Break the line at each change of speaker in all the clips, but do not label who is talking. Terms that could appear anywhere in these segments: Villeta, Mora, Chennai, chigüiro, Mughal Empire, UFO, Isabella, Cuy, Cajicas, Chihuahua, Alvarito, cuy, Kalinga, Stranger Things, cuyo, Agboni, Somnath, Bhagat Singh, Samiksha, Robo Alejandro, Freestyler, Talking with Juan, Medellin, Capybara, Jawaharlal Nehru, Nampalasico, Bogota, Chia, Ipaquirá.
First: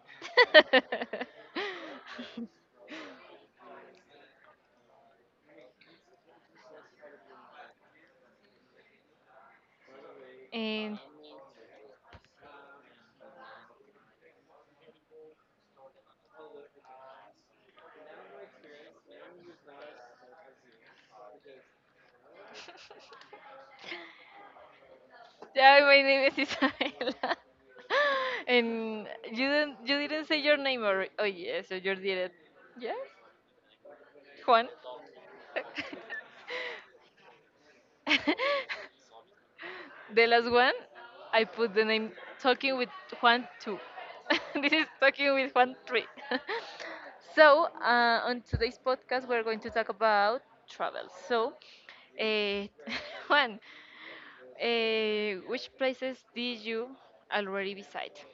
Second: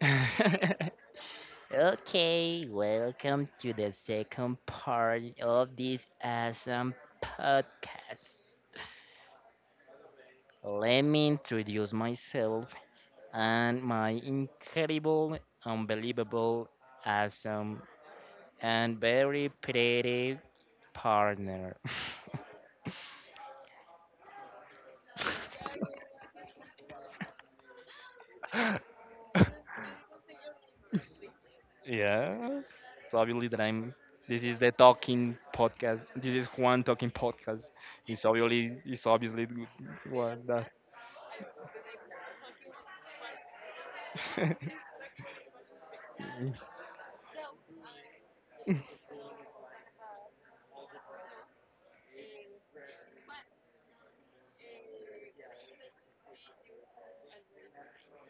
Okay, welcome to the second part of this awesome podcast.
And
Let me introduce myself and my incredible, unbelievable, awesome, and very pretty partner.
yeah, my name is Isabella. And you didn't say your name, or oh yeah, so you did it.
Yeah,
Yes,
so obviously that I'm. This is
Juan.
the talking podcast. This is Juan talking podcast. It's obviously it's obviously
The last
what
one,
that.
I put the name Talking with Juan 2. This is Talking with Juan 3. So, on today's podcast, we're going to talk about travel. So, uh, Juan, which places did you already visit?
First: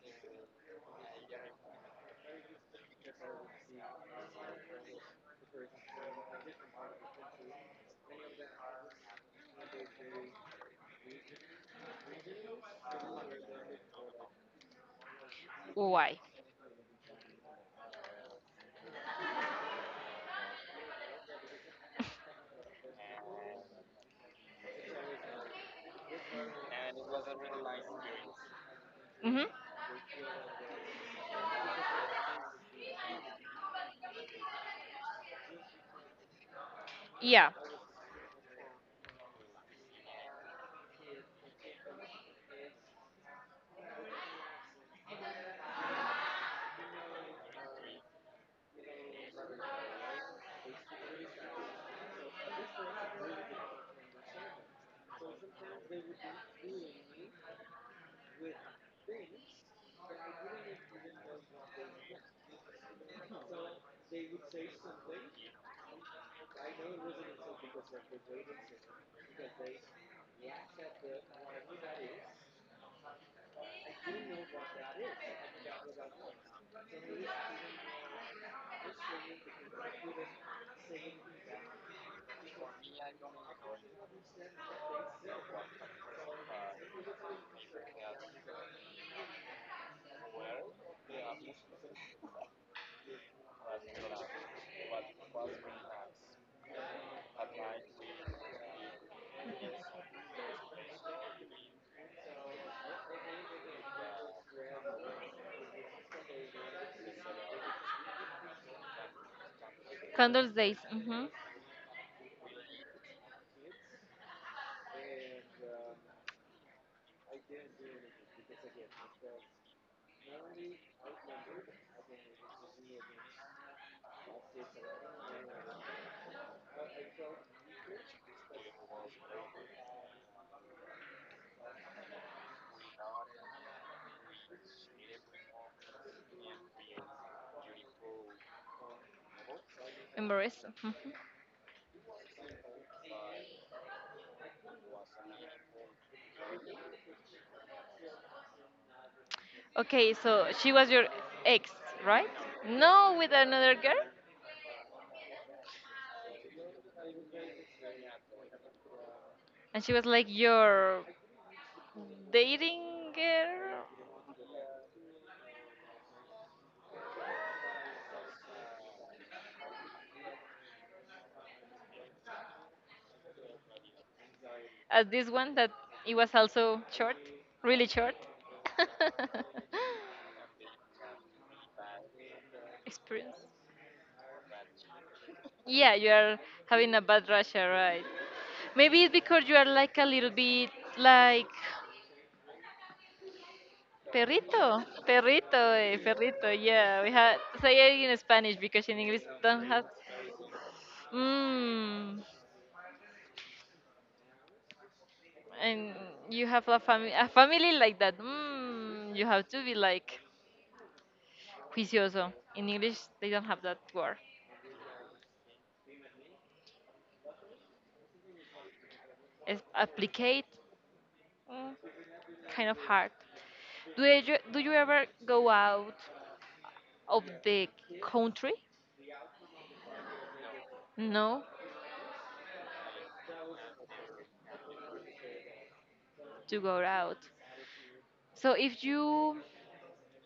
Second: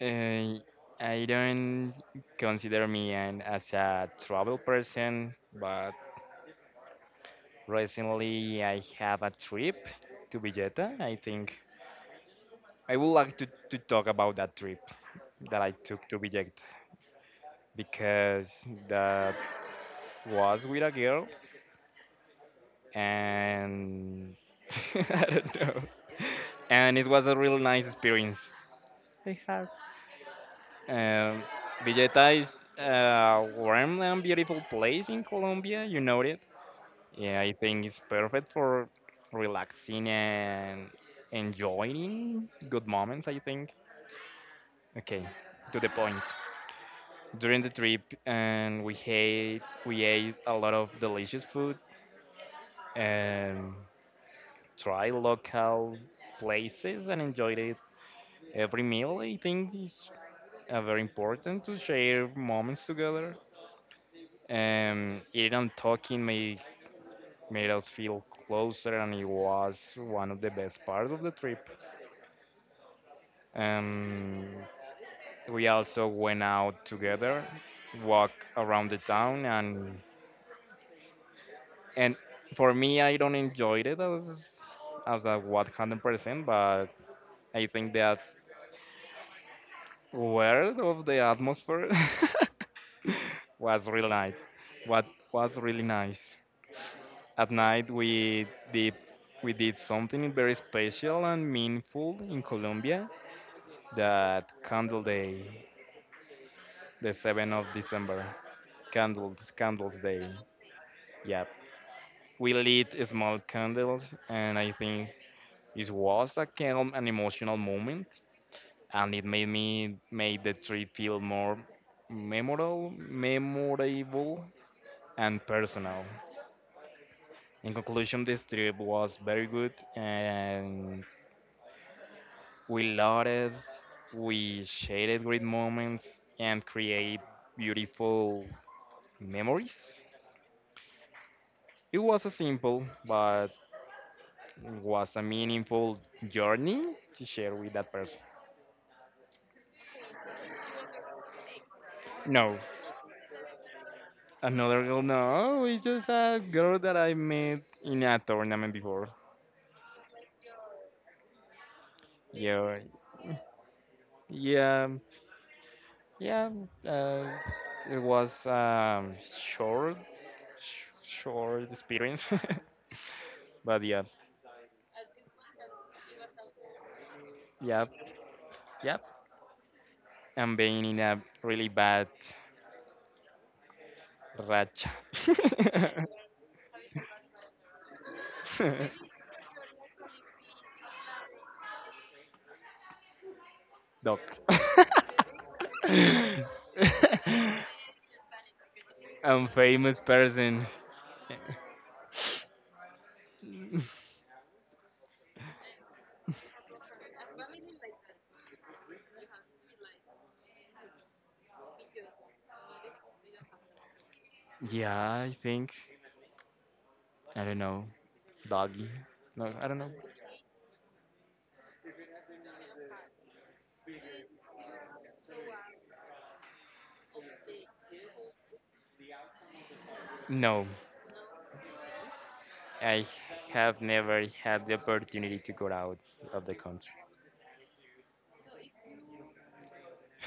Uh, I don't consider me an, as a travel person, but recently I have a trip to Villeta. I think I would like to talk about that trip that I took to
Why?
Villeta because that was with a girl and I don't know. And it was a really nice experience. I
Hmm.
have. Um, Villeta is a warm and beautiful place in Colombia, you know it. Yeah,
Yeah,
I think it's perfect for relaxing and enjoying good moments, I think. Okay, to the point. During the trip, and we ate a lot of delicious food and tried local places and enjoyed it. Every meal, I think, is very important to share moments together. Eating and made us feel closer, and it was one of the best parts of the trip. Um, we also went out together, walk around the town, and for me, I don't enjoy it as a 100%, but I think that word of the atmosphere was really nice. What was really nice. At night, did we did something very special and meaningful in Colombia, that candle day, the 7th of December. Candles, Candles Day.
Candles Days. Hmm.
Yep. We lit small candles, and I think it was a calm and emotional moment, and it made the trip feel more memorable, and personal. In conclusion, this trip was very good, and we lauded, we shared great moments, and create beautiful memories.
Embarrassed. Hmm.
It was a simple but was a meaningful journey to share with that person.
Okay, so she was your ex, right?
No,
No, with another girl?
another girl, no, it's just a girl that I met in a tournament before.
And she was like your
Yeah,
dating girl,
yeah, yeah. Uh, it was short, short experience, but yeah,
as this one that it was also short,
yeah,
really short.
yeah. I'm being in a really bad
Experience.
racha.
Yeah, you are having a bad Russia, right? Maybe it's because you are like a little bit like
Doc.
perrito, perrito, perrito. Yeah, we had say it in Spanish because in English
I'm
don't have.
famous person.
Mmm. And you have a family like that. Mmm. You have to be like Juicioso. In English, they don't have that word.
Yeah, I think. I don't know. Doggy. No,
It's
I don't know.
applicate, mm, kind of hard. Do you ever go out of the country?
No,
No,
I have never had the opportunity to go out of the
to go
country.
out. So if you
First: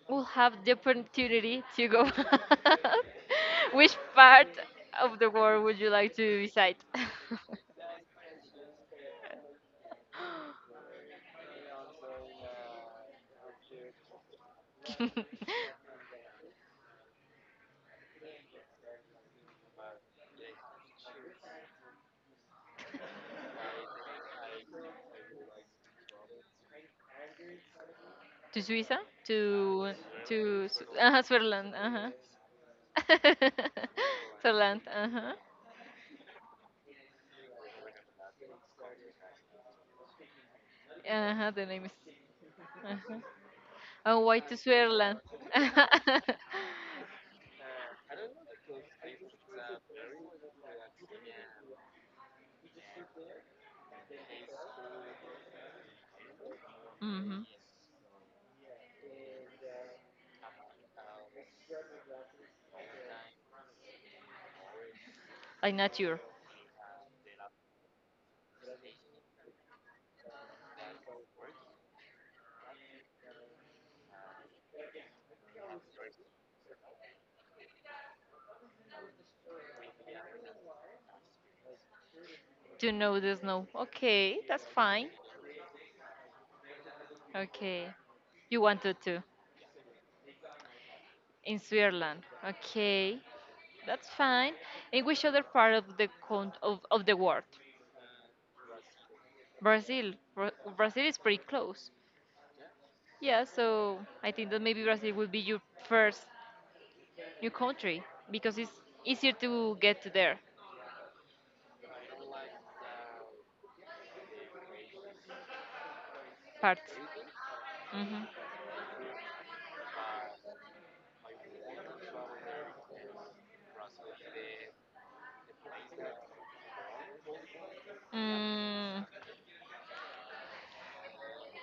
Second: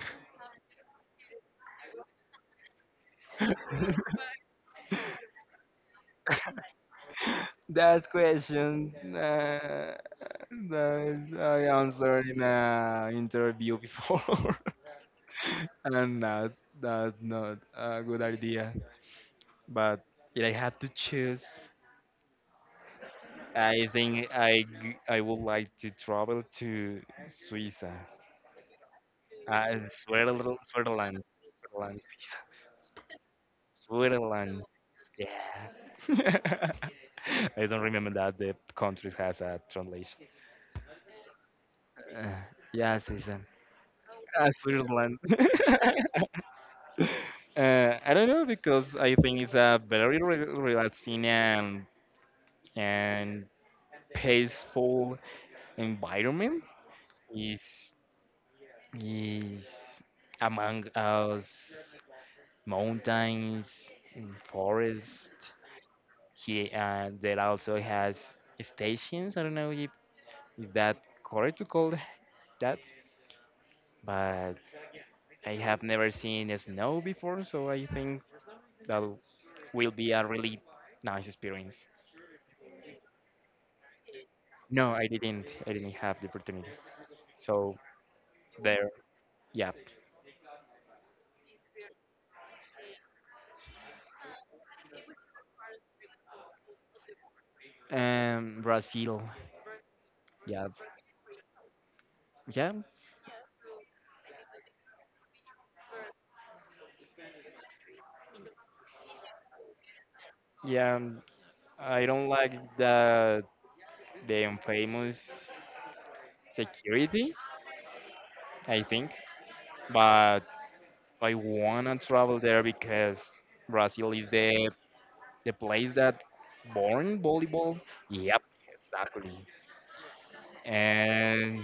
will have the opportunity to go out, which part of the world would you like to visit?
That question, that I answered in a interview before, and that's not a good idea. But if I had to choose, I think I g- I would like to travel to Suiza,
To Suiza, to
Switzerland,
to
Switzerland,
uh-huh, Switzerland,
Switzerland,
uh-huh.
Suiza, Switzerland.
Switzerland, uh-huh.
Yeah. I don't remember that the country has a translation.
Uh-huh, the name is
Uh, yeah,
uh-huh.
Suiza,
Oh, why to
Switzerland.
Switzerland?
I don't know because I think it's a very relaxing and peaceful environment.
Mm-hmm.
Is is among us mountains and forest.
Like nature.
He, there also has stations. I don't know if is that correct to call that, but I have never seen a snow before, so I think that will be a really nice experience.
To know the snow. Okay, that's
No,
fine.
I didn't have the opportunity, so
Okay. You
there,
wanted to
yeah.
in Switzerland. Okay. That's fine. In which other part of the world?
Brazil.
Brazil.
Yeah,
Brazil is pretty close.
yeah,
Yeah, so I think that maybe Brazil will be your first new country because it's easier to get to their
yeah, I don't like that, the infamous
part.
security,
Hmm.
I think. But I wanna travel there because Brazil is the place that born volleyball. Yep,
Mm,
exactly. And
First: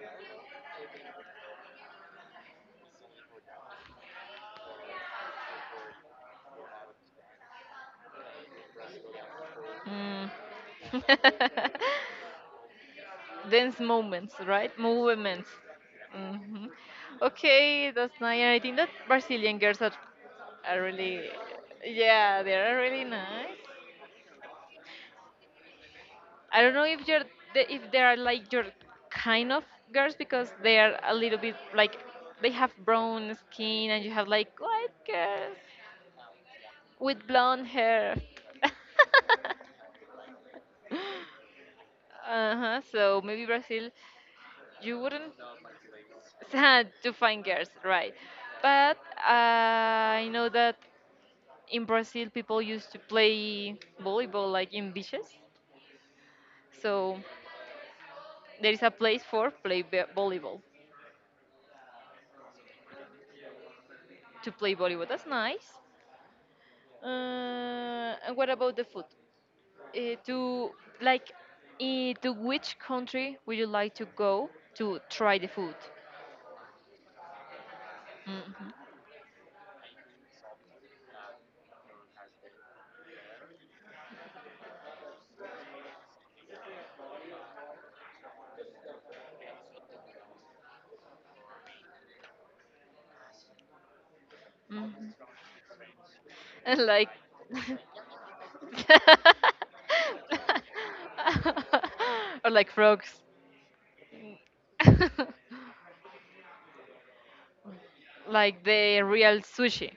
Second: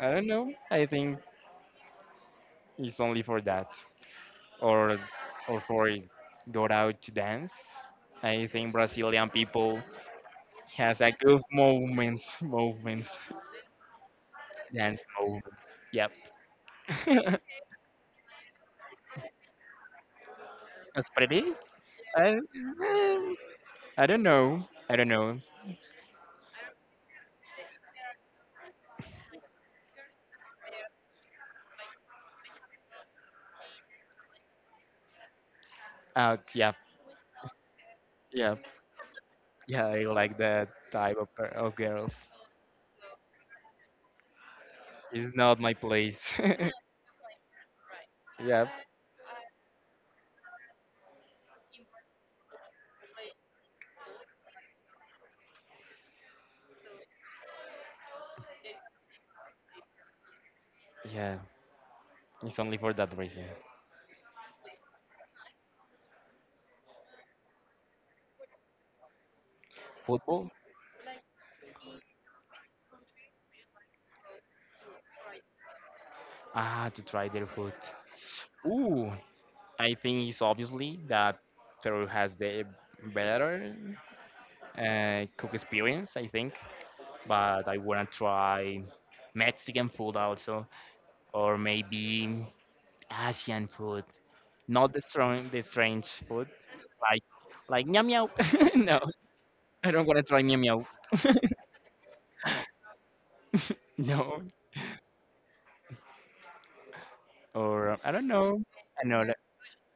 I don't know. I think it's only for that, or or for go out to dance. I think Brazilian people
mm.
has a good movements, movements,
Dance moments, right?
dance
Movements.
movements. Yep.
Hmm. Okay, that's nice. And I think that Brazilian girls are
That's
really,
pretty. I,
yeah, they are really
eh,
nice.
I don't know. I don't know.
I don't know if you're if they are like your kind of girls because they are a little bit like they have brown skin and you have like white girls
Yeah,
with blonde hair.
yeah, yeah. I like that type of of girls.
Uh huh. So maybe Brazil, you wouldn't
It's not my place.
sad to find girls, right?
Yeah,
But uh, I know that in Brazil, people used to play volleyball like in beaches. So there is a place for play volleyball.
yeah. It's only for that reason.
To play volleyball, that's nice. And what about the food? Uh,
Football.
to like, to which country would you like to go to try the food?
Ah, to try their food.
Mhm.
Ooh, I think it's obviously that Peru has the better cook experience. I think, but I wanna try Mexican food also, or maybe Asian food. Not
Mhm.
the strange food,
And like,
like like meow meow. No, I don't want to try meow meow.
or like frogs,
No, or I don't know.
like
I
the
another.
real sushi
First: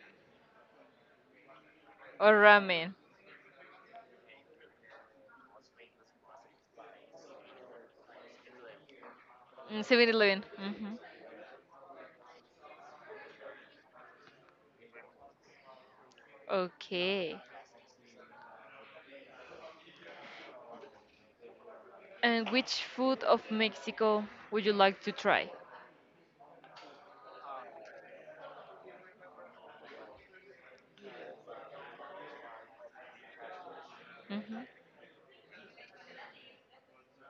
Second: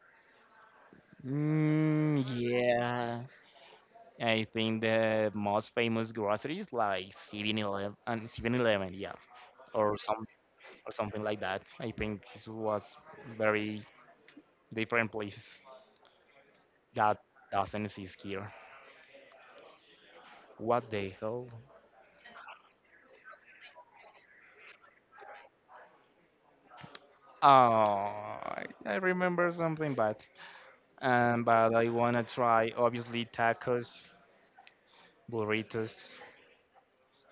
or ramen.
Yeah, I think the most famous groceries like 7-Eleven and 7-Eleven. Yeah, or some
Mm,
or
mhm.
something like that. I think this was very different places that
Okay.
doesn't exist here. What the hell?
And which food of Mexico would you like to try?
Oh, I remember something bad. But I wanna try obviously tacos,
Mhm.
burritos,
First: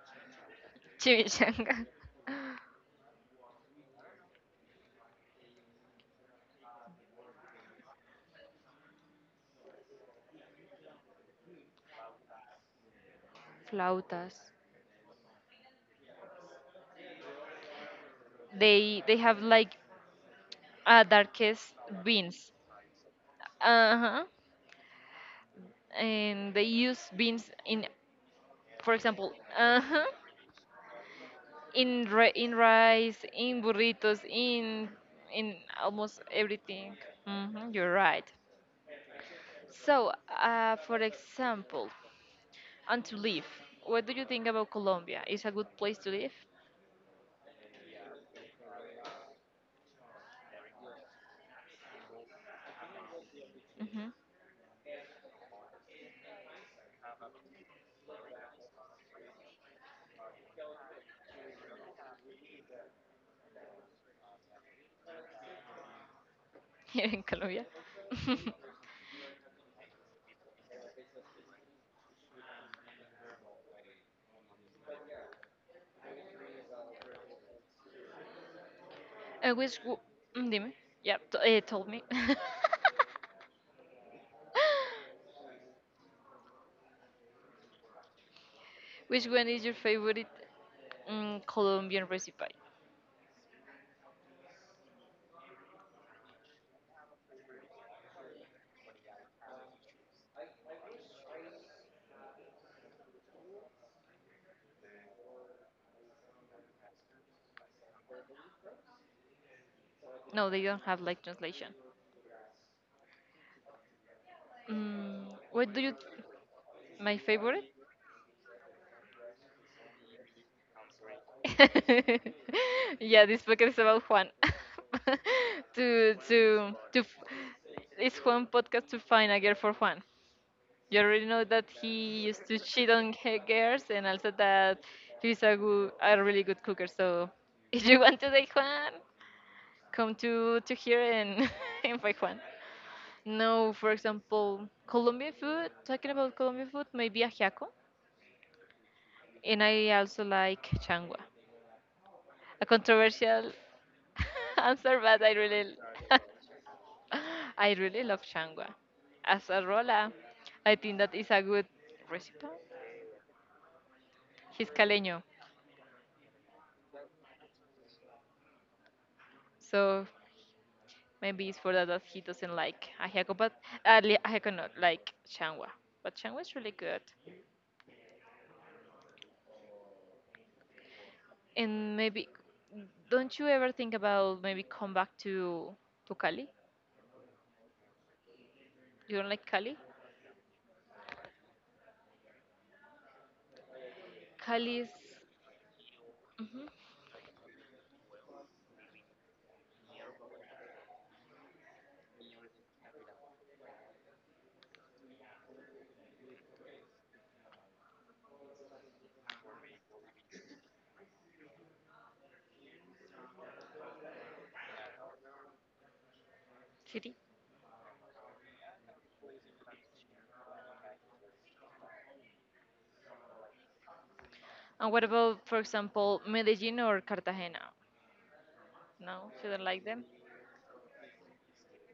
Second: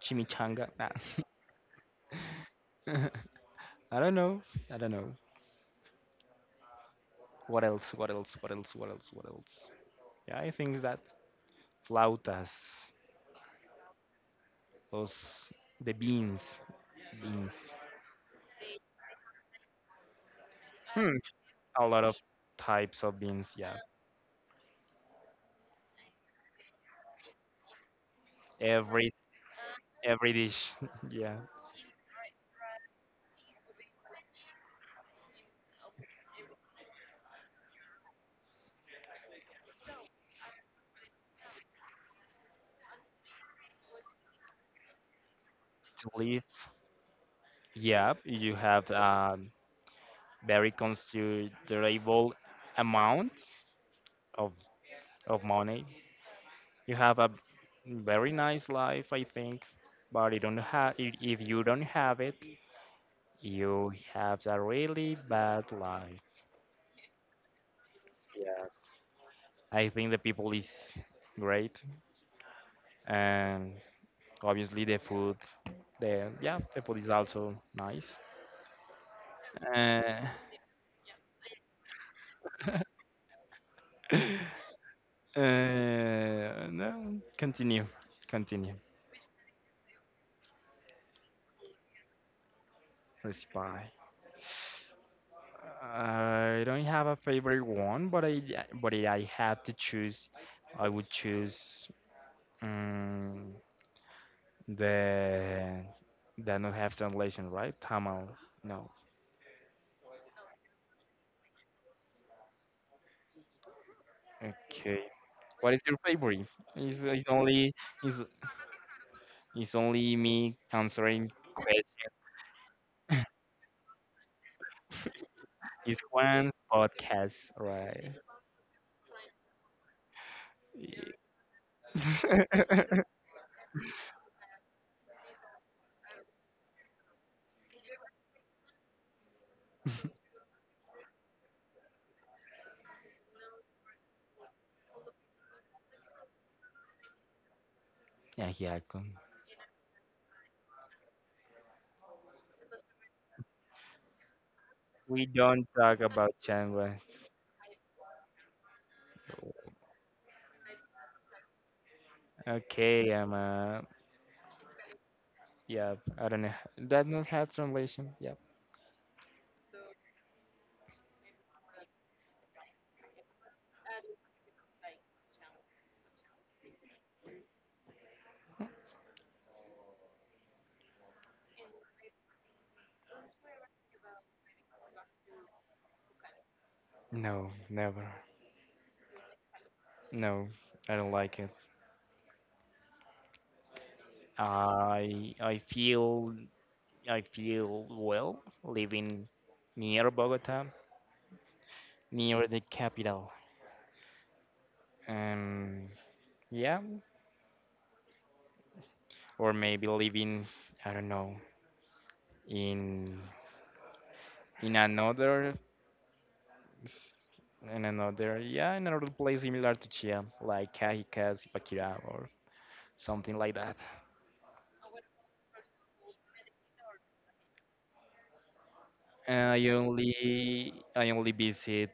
Chimichanga. Nah.
Chimichanga.
I don't know. I don't know. What else? What else? What else? What else? What else? Yeah, I think that flautas,
Flautas.
those the beans, beans.
They have like
Hmm.
darkest
A lot of
beans.
types of beans. Yeah.
Uh huh. And they use beans in, for
Every
example, uh huh,
every dish. Yeah.
in rice, in burritos, in almost everything. Hmm. You're right. So, for example, and to live. What do you think about Colombia? Is a good place to
To
live?
live. Yeah. You have very considerable amount
Hmm.
of of money. You have a very nice life, I think, but you don't have, if you don't have it, you have a really bad life.
Here in Colombia.
Yeah. I think the people is great, and obviously the food, the yeah, the food is also nice.
And which?
Uh,
Mm, Dime. Yeah, told me.
no, continue, continue.
Which one is your favorite Colombian recipe?
Let's buy. I don't have a favorite one, but I, but if I had to choose, I would choose um, the that not have translation, right? Tamil. No.
No, they don't have like translation.
Okay.
Mm, what
What is
do you?
your favorite? It's,
My
it's
favorite?
only it's, it's only me answering questions.
Yeah, this podcast is about Juan.
It's
to
Juan's
to to. f-
podcast, right?
It's Juan podcast to find a girl for Juan. You already know that he used to cheat
Yeah,
on girls, and also that he's a really good cooker. So, if you want to date Juan, come to here and and find Juan. No, for example, Colombian food, talking about Colombian food, maybe ajiaco.
yeah. Yeah, come.
And I also like changua. A controversial answer, but
We
I
don't
really,
talk about genre.
I really love changua. As a rola, I think that is a good recipe.
Okay, I'm
He's caleño,
yeah, I don't know. That not have translation. Yeah.
so maybe it's for that that he doesn't like ajiaco, but ajiaco not like changua. But changua is really good. And maybe, don't you ever think about maybe come back to Cali?
No, never.
You don't like Cali?
No, I don't like it.
Cali's,
I feel,
mhm,
I feel well living near Bogota, near the capital. Um, yeah, or maybe living, I don't know, in in another
city.
s- in another, yeah, in another place similar to Chia, like Cajicas, Ipaquirá, or something like that.
And what about, for example, Medellin or Cartagena? No, you don't like them.
I only visit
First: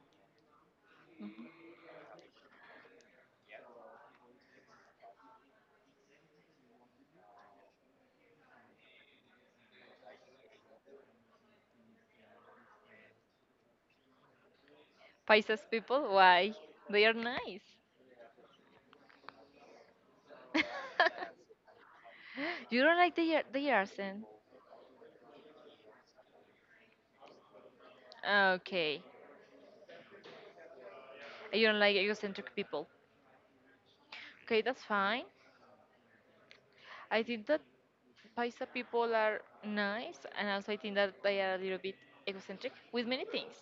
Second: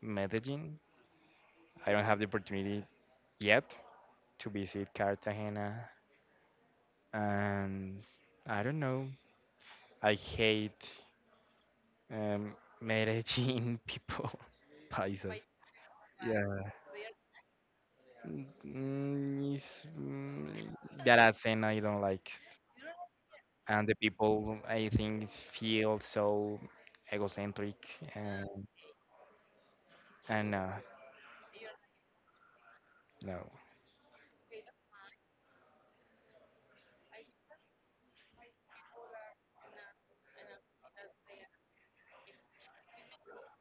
Medellin.
Mhm.
I don't have the opportunity yet to visit Cartagena, and I don't know. I hate um, Medellin people, paisas.
Paisas people,
Yeah.
why? They are nice.
It's, that accent I don't like,
You don't like the
and the
accent.
people I think feel so egocentric, and
Okay.
and
You don't like egocentric people.
no,
Okay, that's fine. I think that Paisa people are nice, and also I think that they are a little bit egocentric with many things.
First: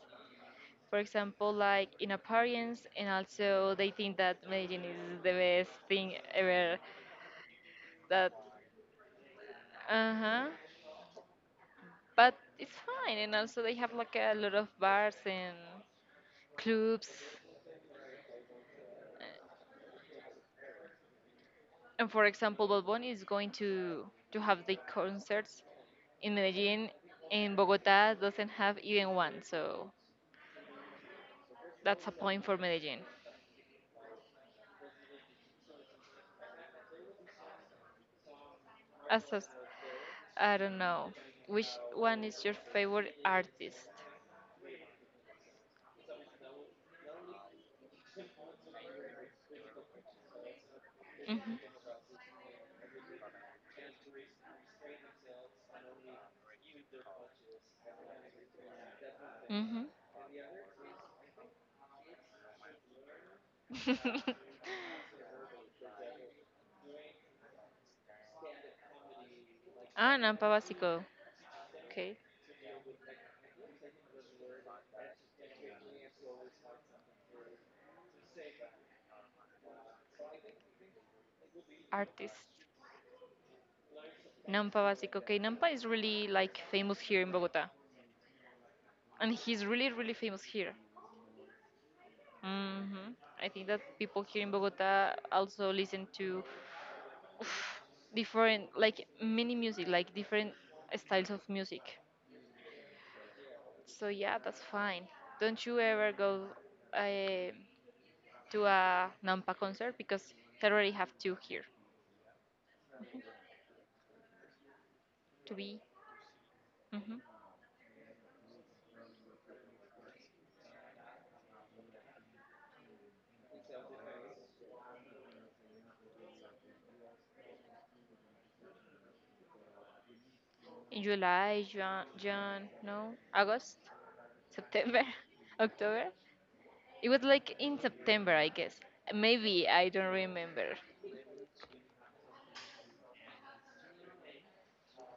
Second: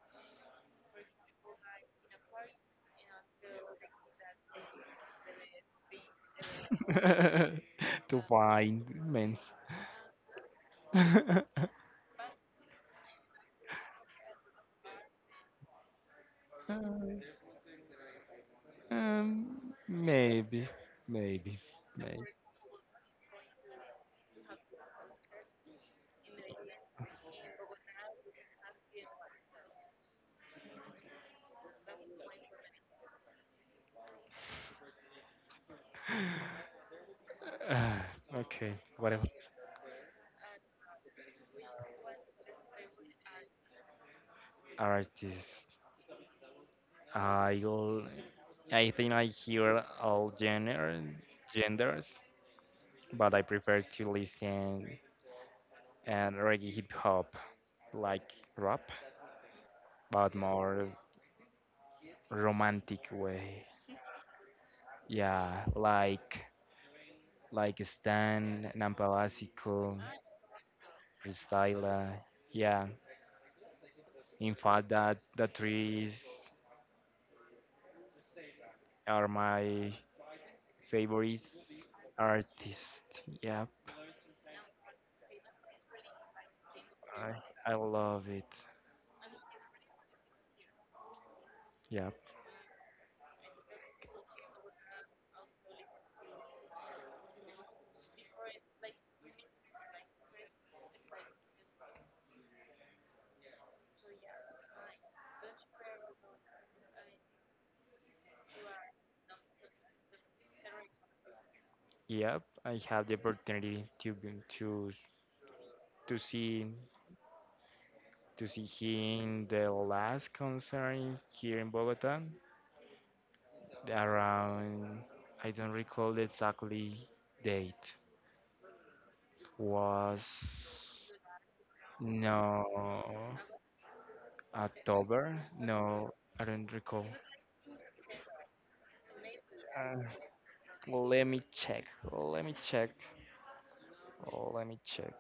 For example, like in appearance, and also they think that Medellin is the best thing ever.
to
That,
find means.
uh huh. But it's fine, and also they have like a lot of bars and
Uh,
clubs.
um, maybe, maybe,
And for
maybe.
example, Balboni is going to have the concerts in Medellin. And Bogota doesn't have even one, so that's a point for Medellin.
Ah, okay, what
As
else?
I don't know. Which one is your favorite artist?
Artists. i l- I think I hear all gender,
Mhm.
genders, but I prefer to listen and reggae hip hop, like rap,
Mhm.
but more romantic way. Yeah, like Stan, Nampalasico,
Nampa Básico. Okay.
Freestyler. Yeah, in fact, that the trees are my favorite
Artist.
artist. Yep,
Nampa Básico. Okay, Nampa is really like famous here in Bogota.
I, I love it.
And he's really, really famous here.
Yep,
Hmm. I think that people here in Bogota also listen to oof, different, like mini music, like different styles of music. So yeah, that's fine. Don't you ever go uh, to a Nampa concert because they already have two here
yep. I had the opportunity
to be
to see
hmm
to see him the last concert here in Bogota around, I don't recall the exactly date. Was
in July, Jan, Jan, no,
no
August, September,
October?
October.
No, I don't recall.
It was like in September, I guess. Maybe I
Uh,
don't remember.
let me check. Let me check. Let me check.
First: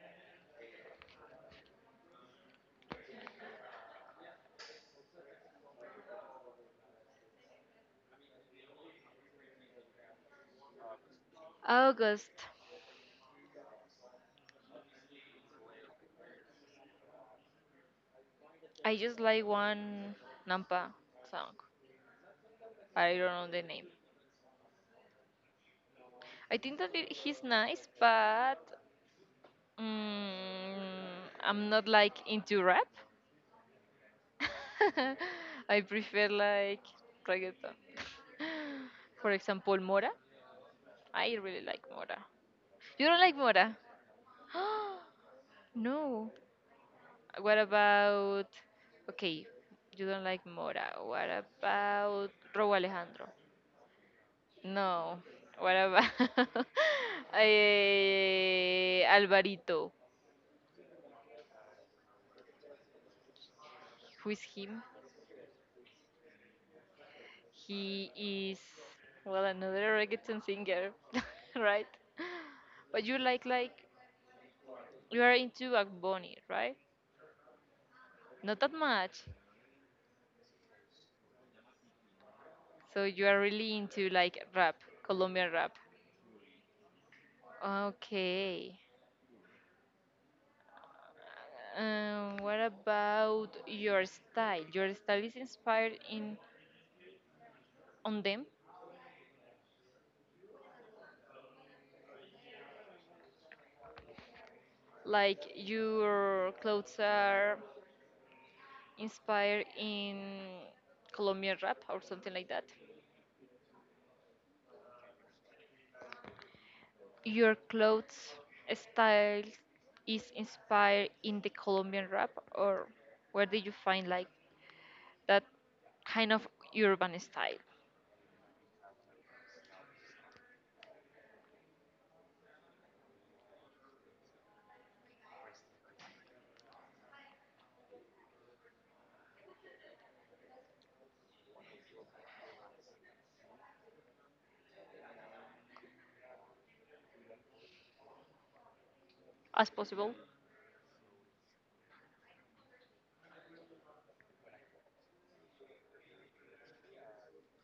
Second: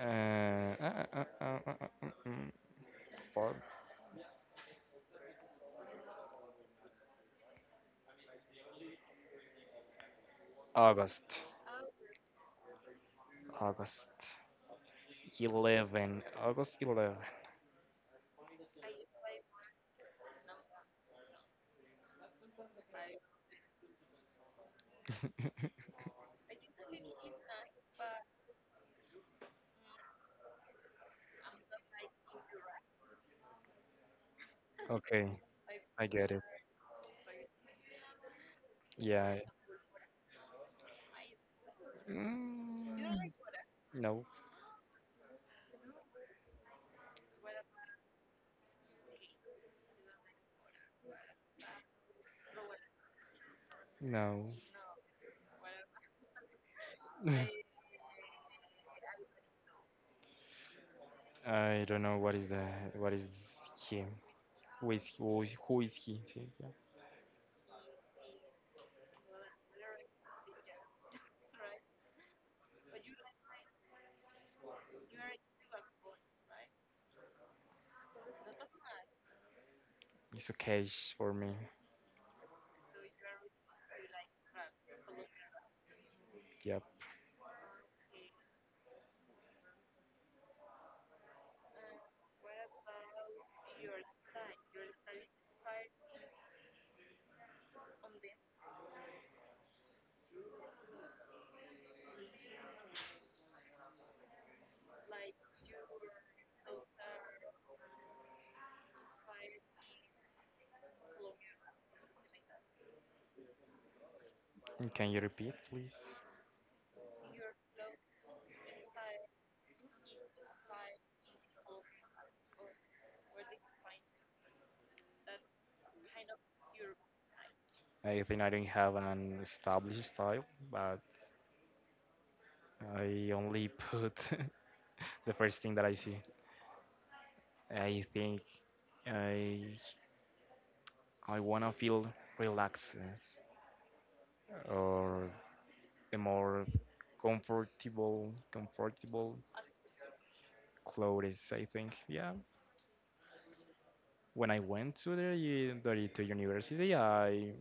Uh, uh, uh, uh, uh, uh, uh, mm, for August.
August.
August 11. August 11.
I just like one Nampa song. I don't know the name. I think that it, he's nice, but I'm not like into rap.
Okay,
I
I
prefer
get it.
like reggaeton. For
Yeah.
example, Mora. I really like Mora.
Mm,
You don't like Mora?
no,
No. What about? Okay, you don't like Mora. What about Robo Alejandro?
no.
No. What about Alvarito?
I don't know what is the what is he?
Who is him?
Who is he? Who is he? See, yeah.
He is well another reggaeton singer, right? But you like you are into Agboni, right? Not that much.
It's okay for me.
So you are really into like rap, Colombian rap.
Yep.
Okay. What about your style? Your style is inspired in on them, like your clothes are inspired in Colombian rap or something like that.
And can you repeat, please?
Your clothes style is inspired in the Colombian rap, or where did you find like that kind of urban style
I think I don't have an established style, but I only put the first thing that I see. I think I I wanna feel relaxed or a more comfortable
as possible
clothes. I think yeah. When I went to the, to university, I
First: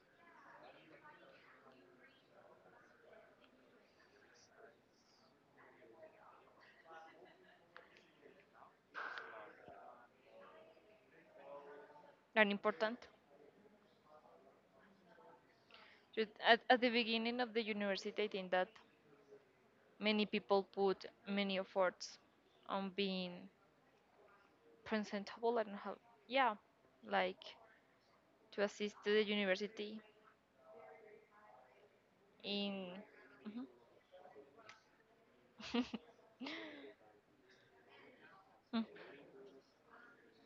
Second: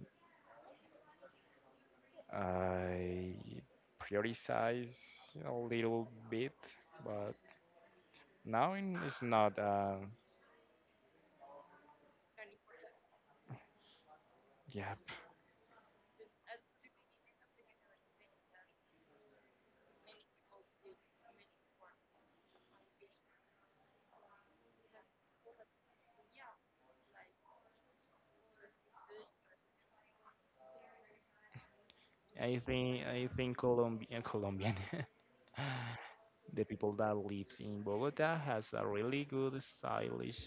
I prioritize a little bit, but now it's not.
and important?
Yeah,
At the beginning of the university, I think that many people put many efforts on being presentable and how, yeah, like to assist to the university in.
I think
Mhm.
Colombian Colombian. The people that lives in Bogota has
Mm.
a really good stylish.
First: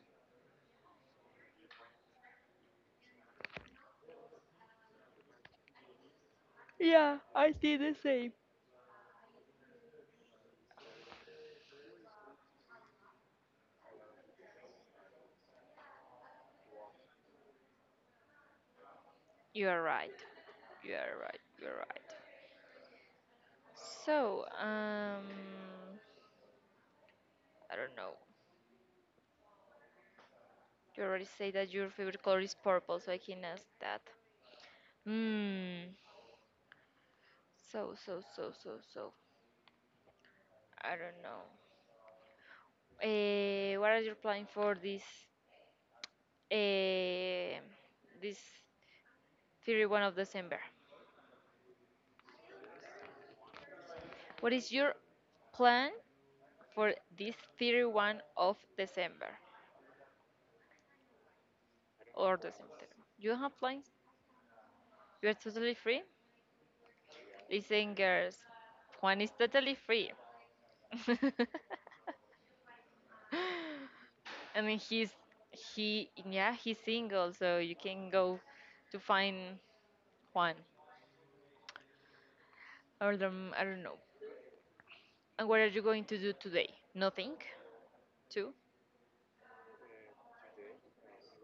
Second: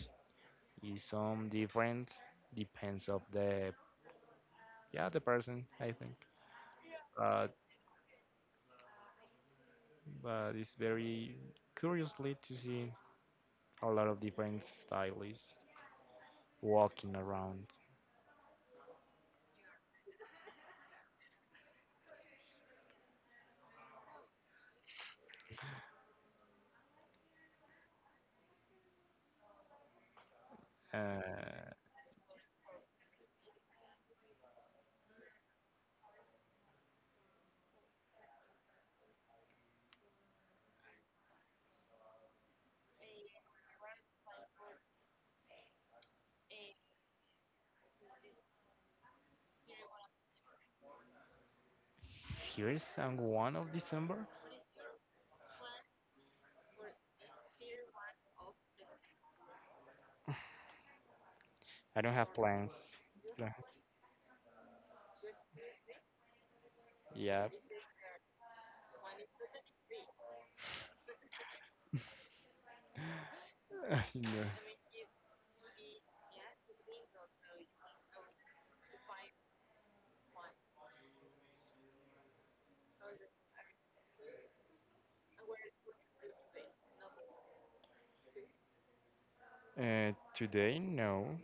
Is some different depends of the yeah the person I think.
Yeah, I
But
did the same.
but it's very curiously to see a lot of different stylists walking around.
You are right. You are right. You are right. So, I don't know. You
Uh,
already say that your favorite color is purple, so I can ask that. Hmm. So. I don't know. What are you planning for eh, this 31 of December.
here's on one of December.
What is your plan for this 31 of December
I don't have
or
plans.
December? You have plans? You are totally free.
Yeah.
Listen, girls, Juan is totally free.
No.
I mean, he's, he yeah, he's single, so you can go to find Juan. Or I don't know. And what are you going to do today? Nothing. Too.
Today, no.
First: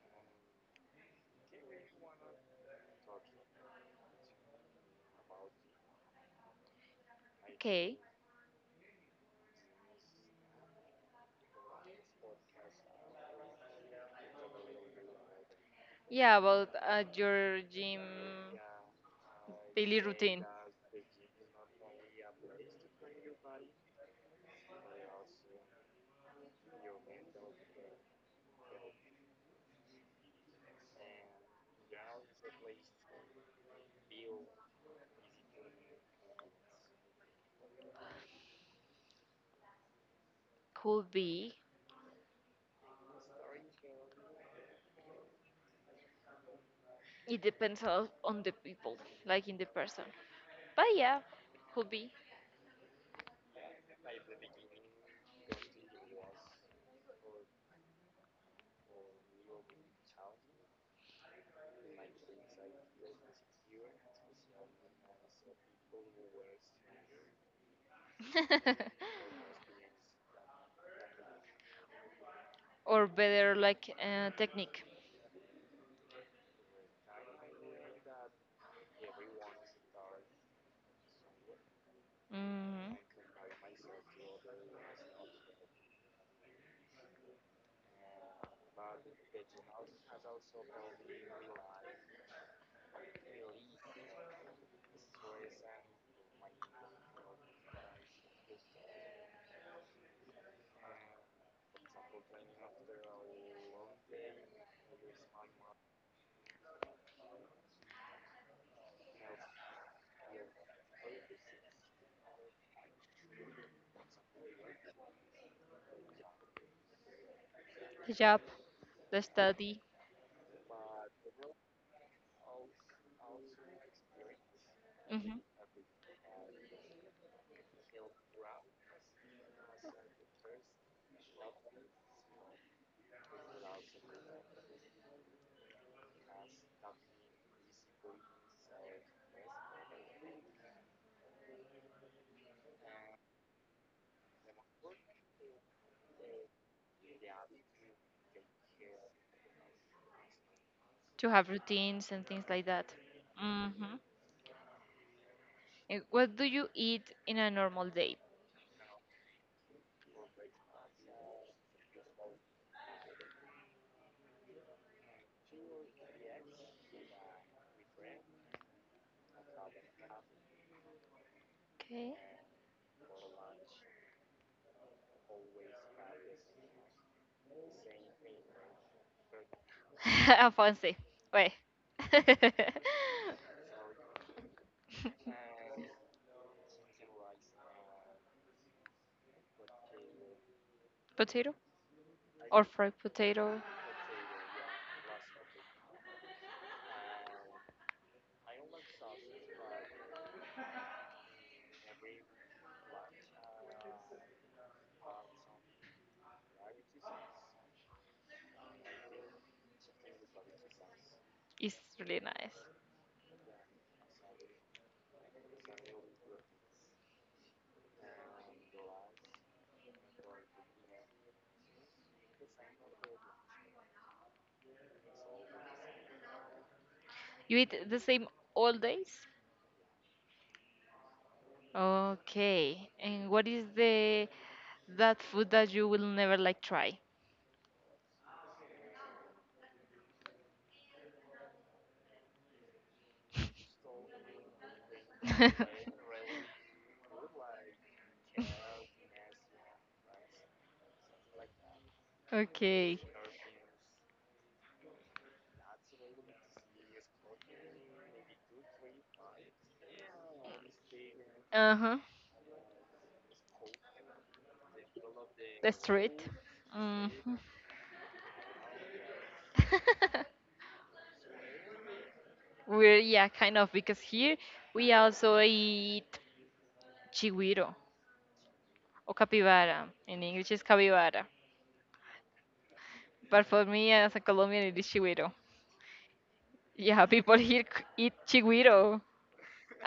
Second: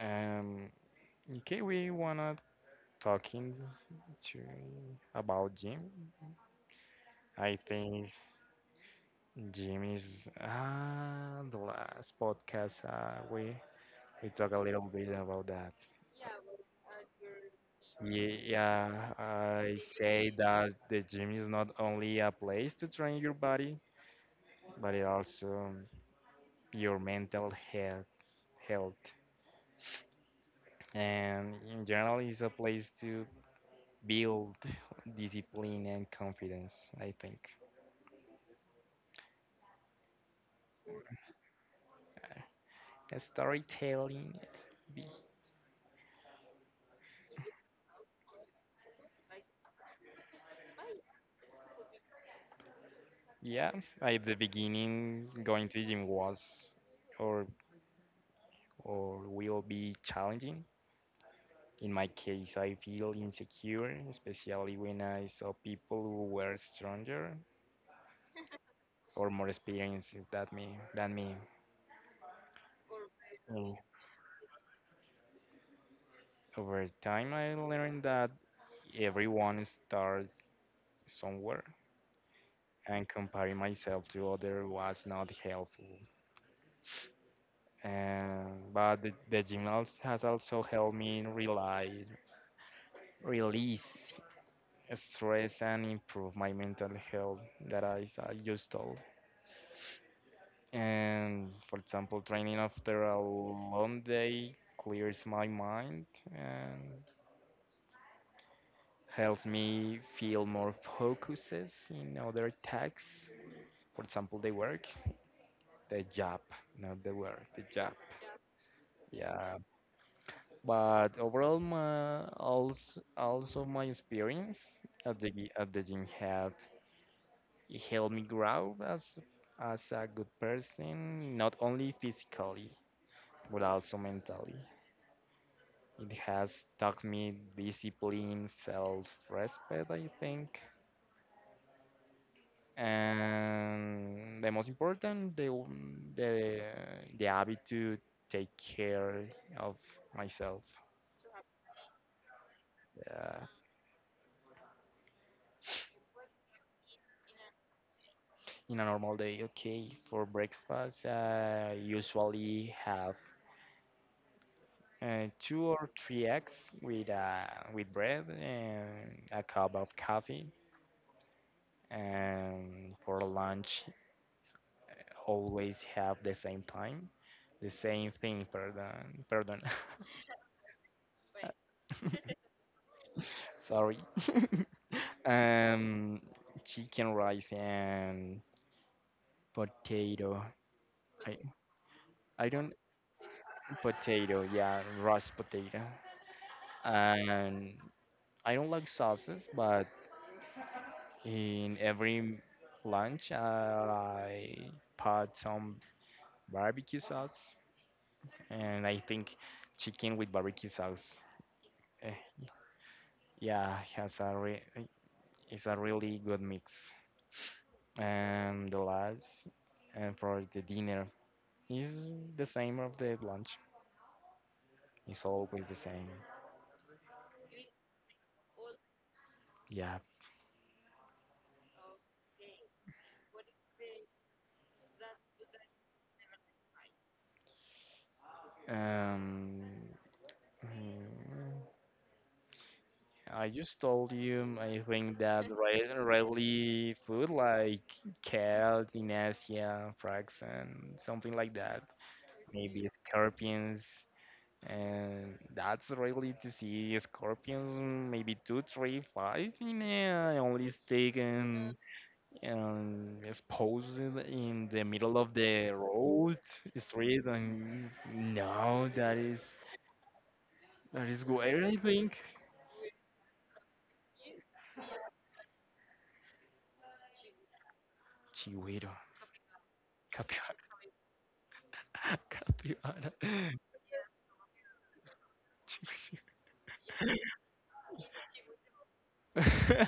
Um, okay, we wanna talking to about gym. I
Okay.
think gym is ah the last podcast, we talk a little bit about that.
Yeah, about your gym
Yeah, I
daily
say
routine.
that the gym is not only a place to train your body, but it also your mental health. And in general, it's a place to build discipline and confidence, I think.
Could be.
Storytelling. Be-
It depends on the people, like in the person. But yeah, could be.
Yeah, at the beginning, going to the gym was or or will be challenging. In my case, I feel insecure, especially when I saw people who were stronger or more experienced than me. Than me.
Or better
And
like technique
over time, I learned that everyone starts somewhere,
mm.
and comparing myself to others was not helpful. And but the gym has also helped me realize release stress and improve my mental health that I just told. And for example, training after a long day clears my mind and helps me feel more focuses in other tasks, for example, the job, not the work the job.
The job, the
Yeah.
study.
But overall, my also my experience
Hmm.
at the gym have it helped me grow as a good person, not only physically but also mentally. It has taught me discipline, self-respect, I think, and the most important, the the habit to take care of myself.
To have routines and things like that.
Yeah.
Hmm. What do you eat in a normal day?
In a normal day, okay, for breakfast, usually have 2 or 3 eggs with uh, with bread and a cup of coffee.
Okay.
And for lunch, always have the same time, the same thing. Pardon, pardon.
Fancy, wait.
Sorry. Um, chicken rice and potato. I
Potato
I
or
don't
fried potato.
potato. Yeah, roast potato. And I don't like sauces, but in every lunch I put some barbecue sauce, and I think chicken with barbecue sauce.
Is
eh,
really nice.
yeah, it's a really good mix. And the last, and for the dinner is the same of the lunch. It's always the same.
You eat the same all days.
Yeah.
Okay. And what is the that food that you will never like try?
Um. mm, I just told you, I think that rice and really food like cat in Asia, frogs, and something like that. Maybe
Okay.
scorpions, and that's really to see scorpions. Maybe two, three, five in a only stick
Uh-huh.
and exposed in the middle of the
The street.
road
Hmm.
street. And no, that is where I really think.
We're, yeah, kind of, because here we also eat chigüiro
Chihuahua.
or capybara. In English, is
Capibara.
capybara,
Capybara.
but for me as a Colombian, it is chigüiro. Yeah, people here eat chigüiro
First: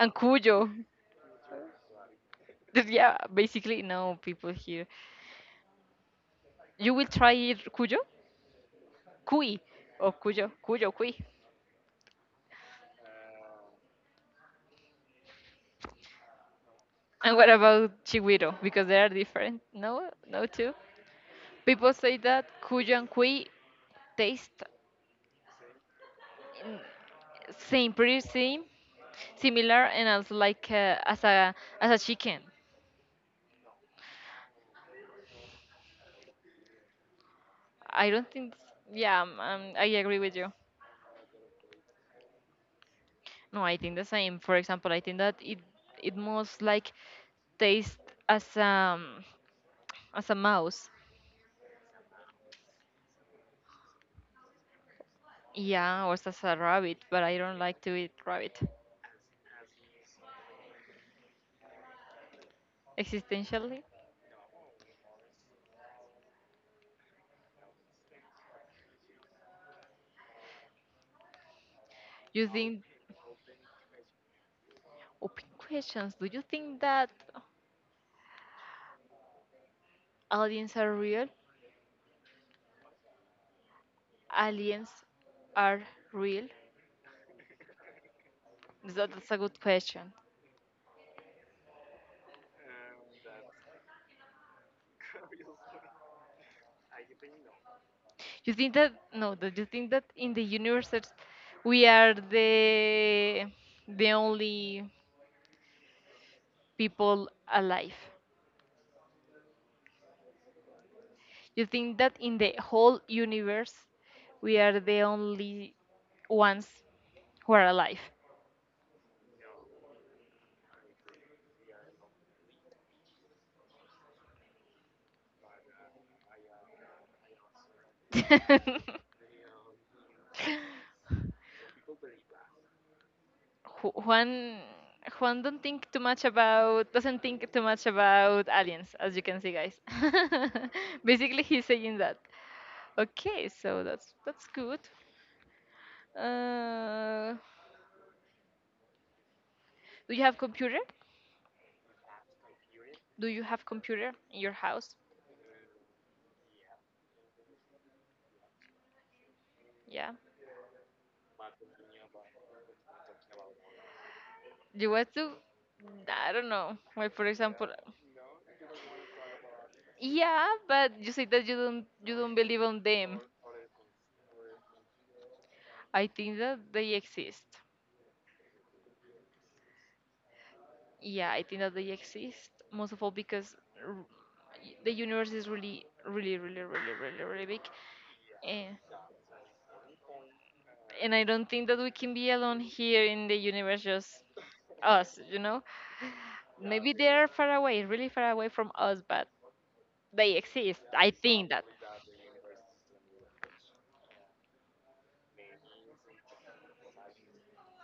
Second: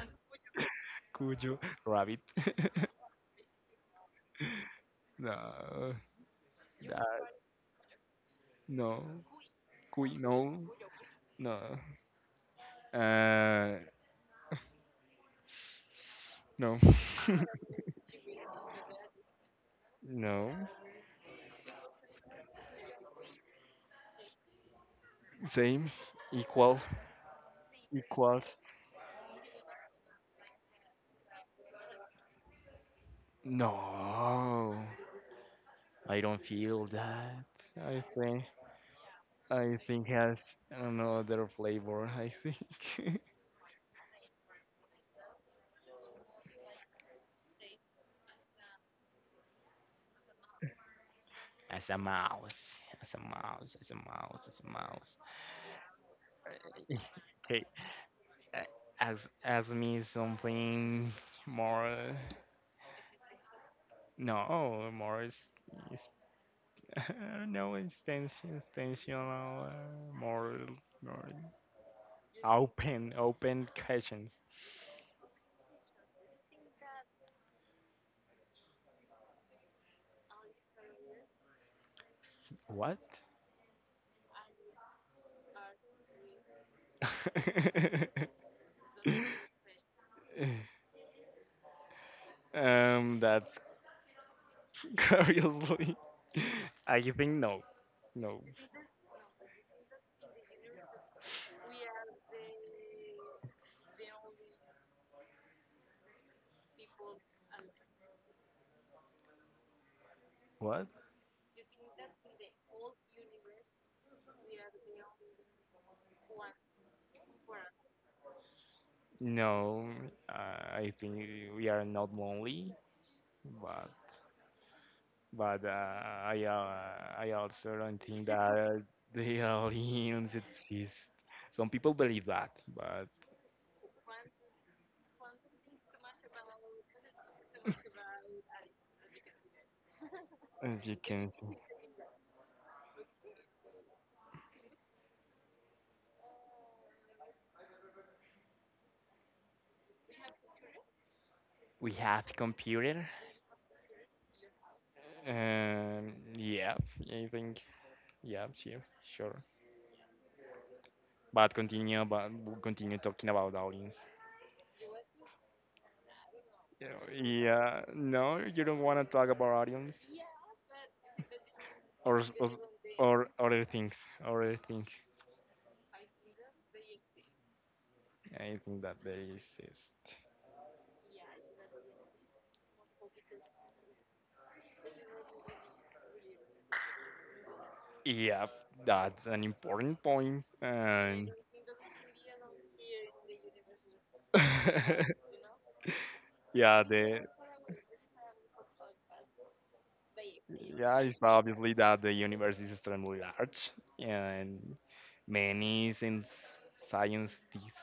and cuyo.
Cuyo. Rabbit.
Yeah, basically, no people here.
No.
You will try
that-
it cuyo,
no.
cuy, or
Cuy.
cuyo,
No.
cuyo, cuy.
No. Uh, no.
And what about chigüiro? Because they are different. No, no,
No.
too. People say that cuyo and cuy taste
Same.
mm,
Equal.
same, pretty
Equals.
same, similar, and also like as a chicken.
No. I don't feel that. I
I don't
think.
think. Yeah, um, um,
I
I
think
agree with
has
you.
another flavor. I think.
No, I think the same. For example, I think that it most like taste as um as a mouse,
As a mouse. As a mouse. As a mouse. As a mouse.
yeah, or as a rabbit. But I don't
Hey,
like to eat rabbit.
uh, ask me something more.
Existentially,
No, more is I don't know. It's more, more
you think
open, open questions.
open questions. Do you think that aliens are real?
What?
Aliens are real. That's a good question.
That's curiously. I think no, no.
You think that no? Do you think that in the universe that we are the only people alive.
What?
You think that in the whole universe, we are the only ones who are alive.
No, I think we are not lonely, but I also don't think that
Ju-
the aliens exist. Some people believe that, but
Juan Juan don't think too much about, doesn't think too much about aliens, as you can see, guys.
as you can
Basically,
see,
he's saying that. Okay, so that's good. Uh, do you have computer?
we have computer.
Do you have computer in your house?
Yeah, I think yeah, sure, sure.
Yeah.
But continue, but we'll continue talking about aliens.
You want to? I don't know.
Yeah,
Like for example,
yeah, no, you don't want to talk about aliens
yeah, but you say that you don't you
or s-
don't
or s-
believe on them.
or other things, other things.
I think that they exist.
I think that they exist.
Yeah, I think that they exist. Most of all because r- the universe is really, really, really, really, really, really big.
Yeah,
And,
that's an important point.
and, I
And
don't think that we can be alone here in the universe, just us, you know?
yeah,
Maybe they
the
are far away, really far away from us, but they exist.
yeah,
I
it's
think that.
obviously that the universe is extremely large and many since scientists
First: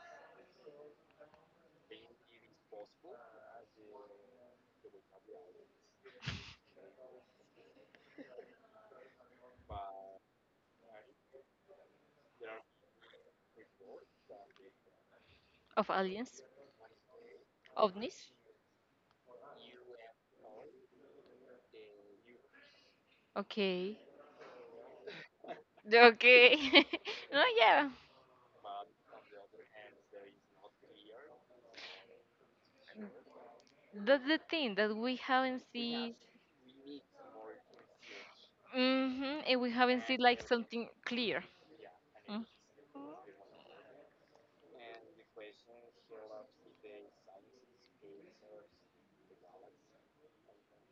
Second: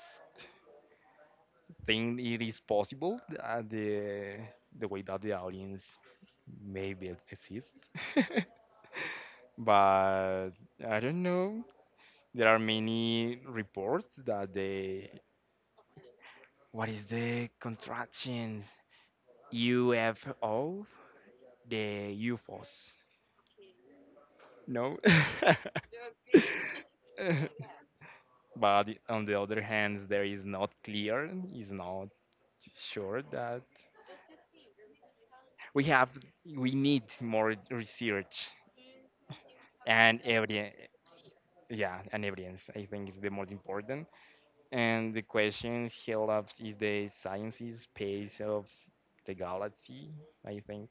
think it is possible that the way that the audience maybe exists. But I don't know. There are many reports that they.
Of aliens?
What is the
OVNIs?
contraction? UFO? The UFOs.
Okay.
No?
Okay. No, yeah.
But on the other hand, there is not clear, is not sure that
That's the thing that we haven't
we have,
seen.
we need more research
Hmm. And we haven't seen
and
like
evidence.
something clear.
Yeah, and
Mm.
evidence, I think, is the most important. And the question helps is the sciences space of the galaxy, I think.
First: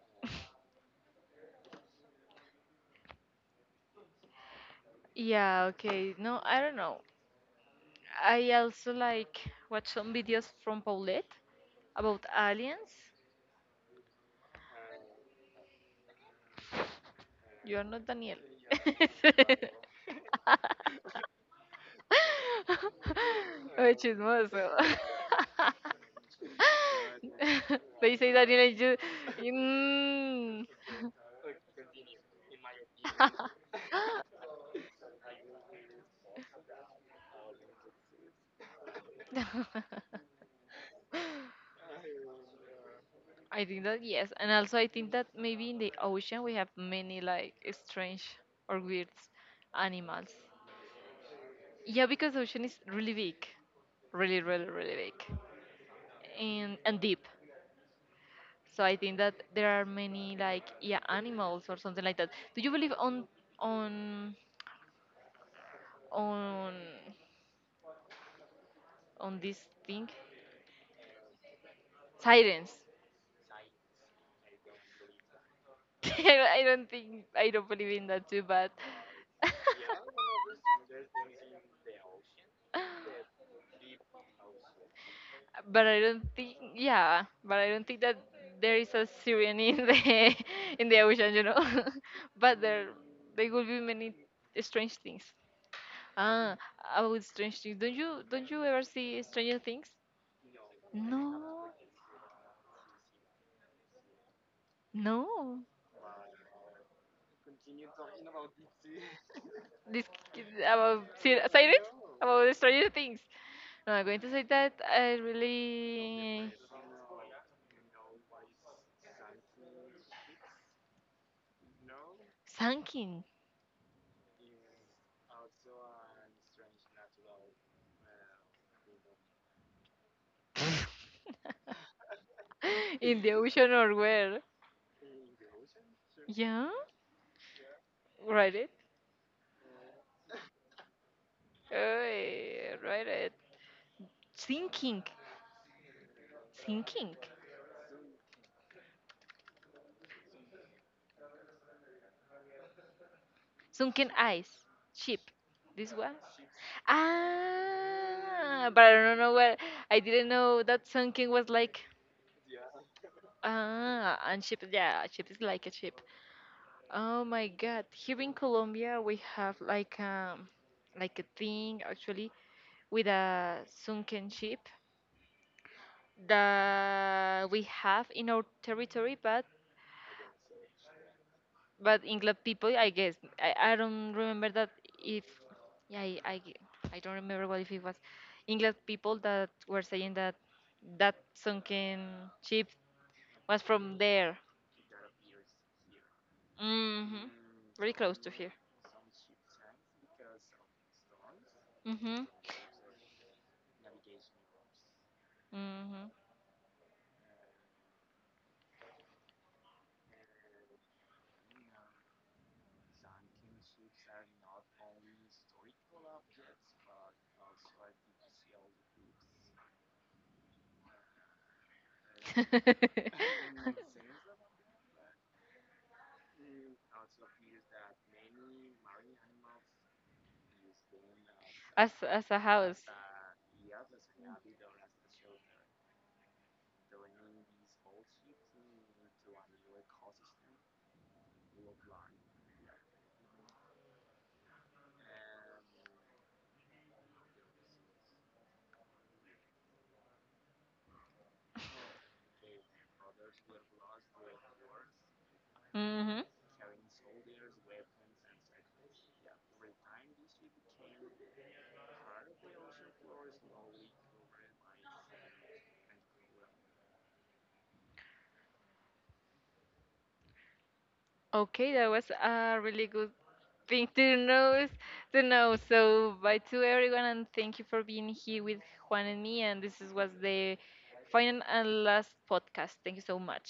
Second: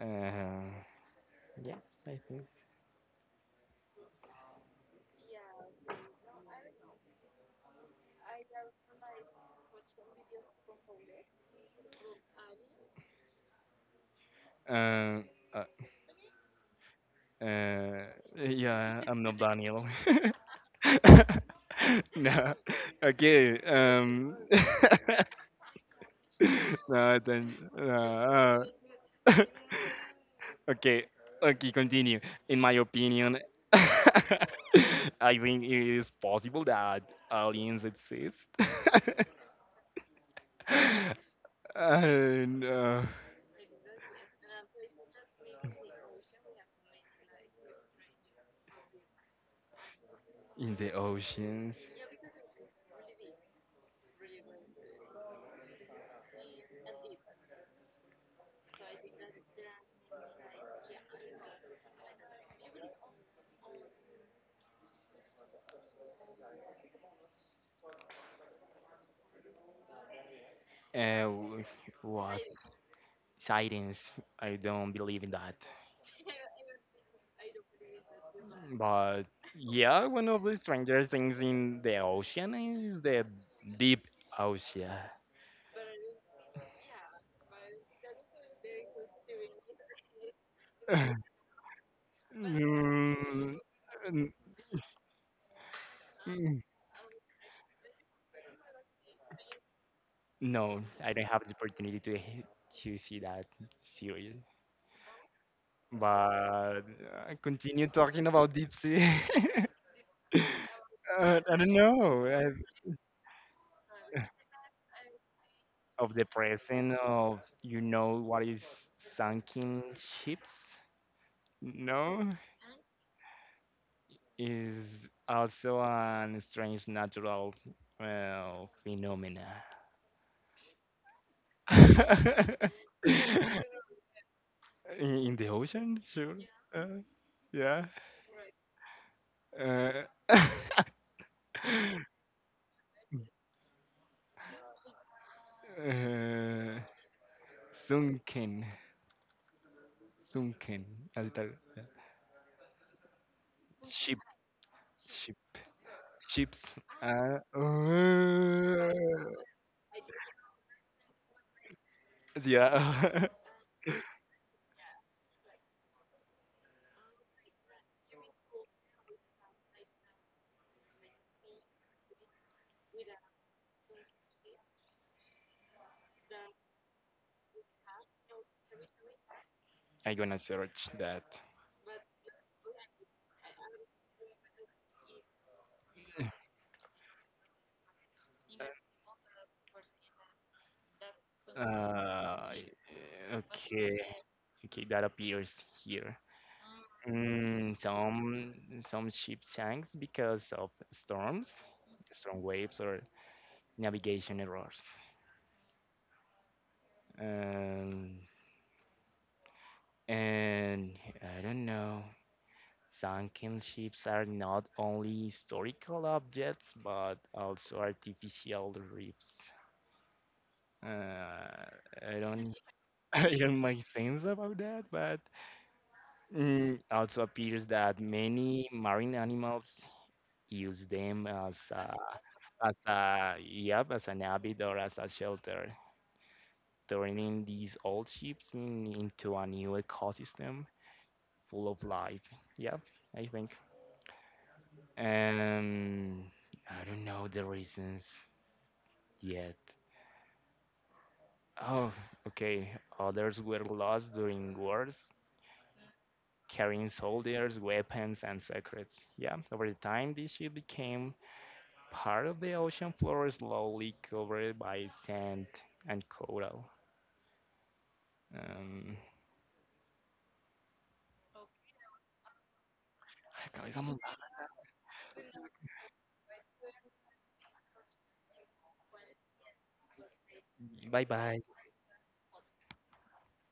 Uh, yeah, I think.
Yeah, okay. No, I don't know. I also like watch some videos from Paulette about aliens.
Uh, uh,
You're not
uh,
Daniel.
yeah, I'm not Daniel. No, okay.
Oh, chismoso.
No, then
They say Daniel
no,
and you.
uh,
Mm.
okay, okay. Continue. In my opinion, I think it is possible that aliens exist. and
I think that yes, and also I think that maybe in the ocean we have many like strange or weird animals.
In the oceans.
Yeah, because ocean is really big, really, really, really big, and deep. So I think that there are many like yeah animals or something like that. Do you believe on on on this thing?
Uh, w- what?
Sirens.
Sightings. I don't believe in that.
I don't think, I don't believe in that too, but
But yeah, one of the strangest things in the ocean is the deep ocean.
but I don't think, yeah, but I don't think that there is a siren in the in the ocean, you know. But there
Mm,
will be many
mm,
strange things. Ah,
mm.
about strange things. Don't you ever see Stranger Things?
No, I don't have the
No,
opportunity to see that series.
no.
But continue talking about deep sea.
This about
I don't
sirens
know.
about Stranger Things. No, I'm going to say that I
Of the
really
present of you know what is sunken ships no
Sankin.
is also an strange natural well phenomena.
In the
in,
ocean or where?
in the ocean sure
Yeah,
uh, yeah
write it.
uh,
Hey, write it. Sinking,
uh,
sinking.
sunken sunken as it yeah.
Sunken
Ship
ice, ship.
ship
This one.
ships uh,
Ah, but I don't know where. I didn't know that sunken was like.
Yeah.
Ah, and ship. Yeah, a ship is like a ship. Oh my God! Here in Colombia, we have like a thing actually with a sunken ship that we have in our territory, but
I'm gonna search that.
but English people, I guess I don't remember that if yeah I don't remember what if it was English people that were saying that that sunken
Uh,
ship was from
okay.
there.
Okay, that appears here.
Hmm.
Mm,
Very close to here.
some ship sinks because of storms,
Hmm.
storm waves, or navigation errors.
Hmm.
Um, and I don't know. Sunken ships are not only historical objects but also artificial reefs. Uh, I don't even my sense about that, but mm, also appears that many marine animals use them
as a
as
house.
a yep as an habit or as a shelter, turning these old ships in, into a new ecosystem full of life. Yep, I think. Um, I don't know the reasons yet. Oh, okay. Others were lost during wars
Hmm.
carrying soldiers, weapons, and secrets. Yeah, over the time, this ship became part of the ocean floor, slowly covered by sand and coral. Um,
Okay, that was a really good thing
acabezamos.
to know to know. So bye to everyone and thank you for being here with Juan and me. And this is, was the
Bye
final
bye.
and last podcast. Thank you so much.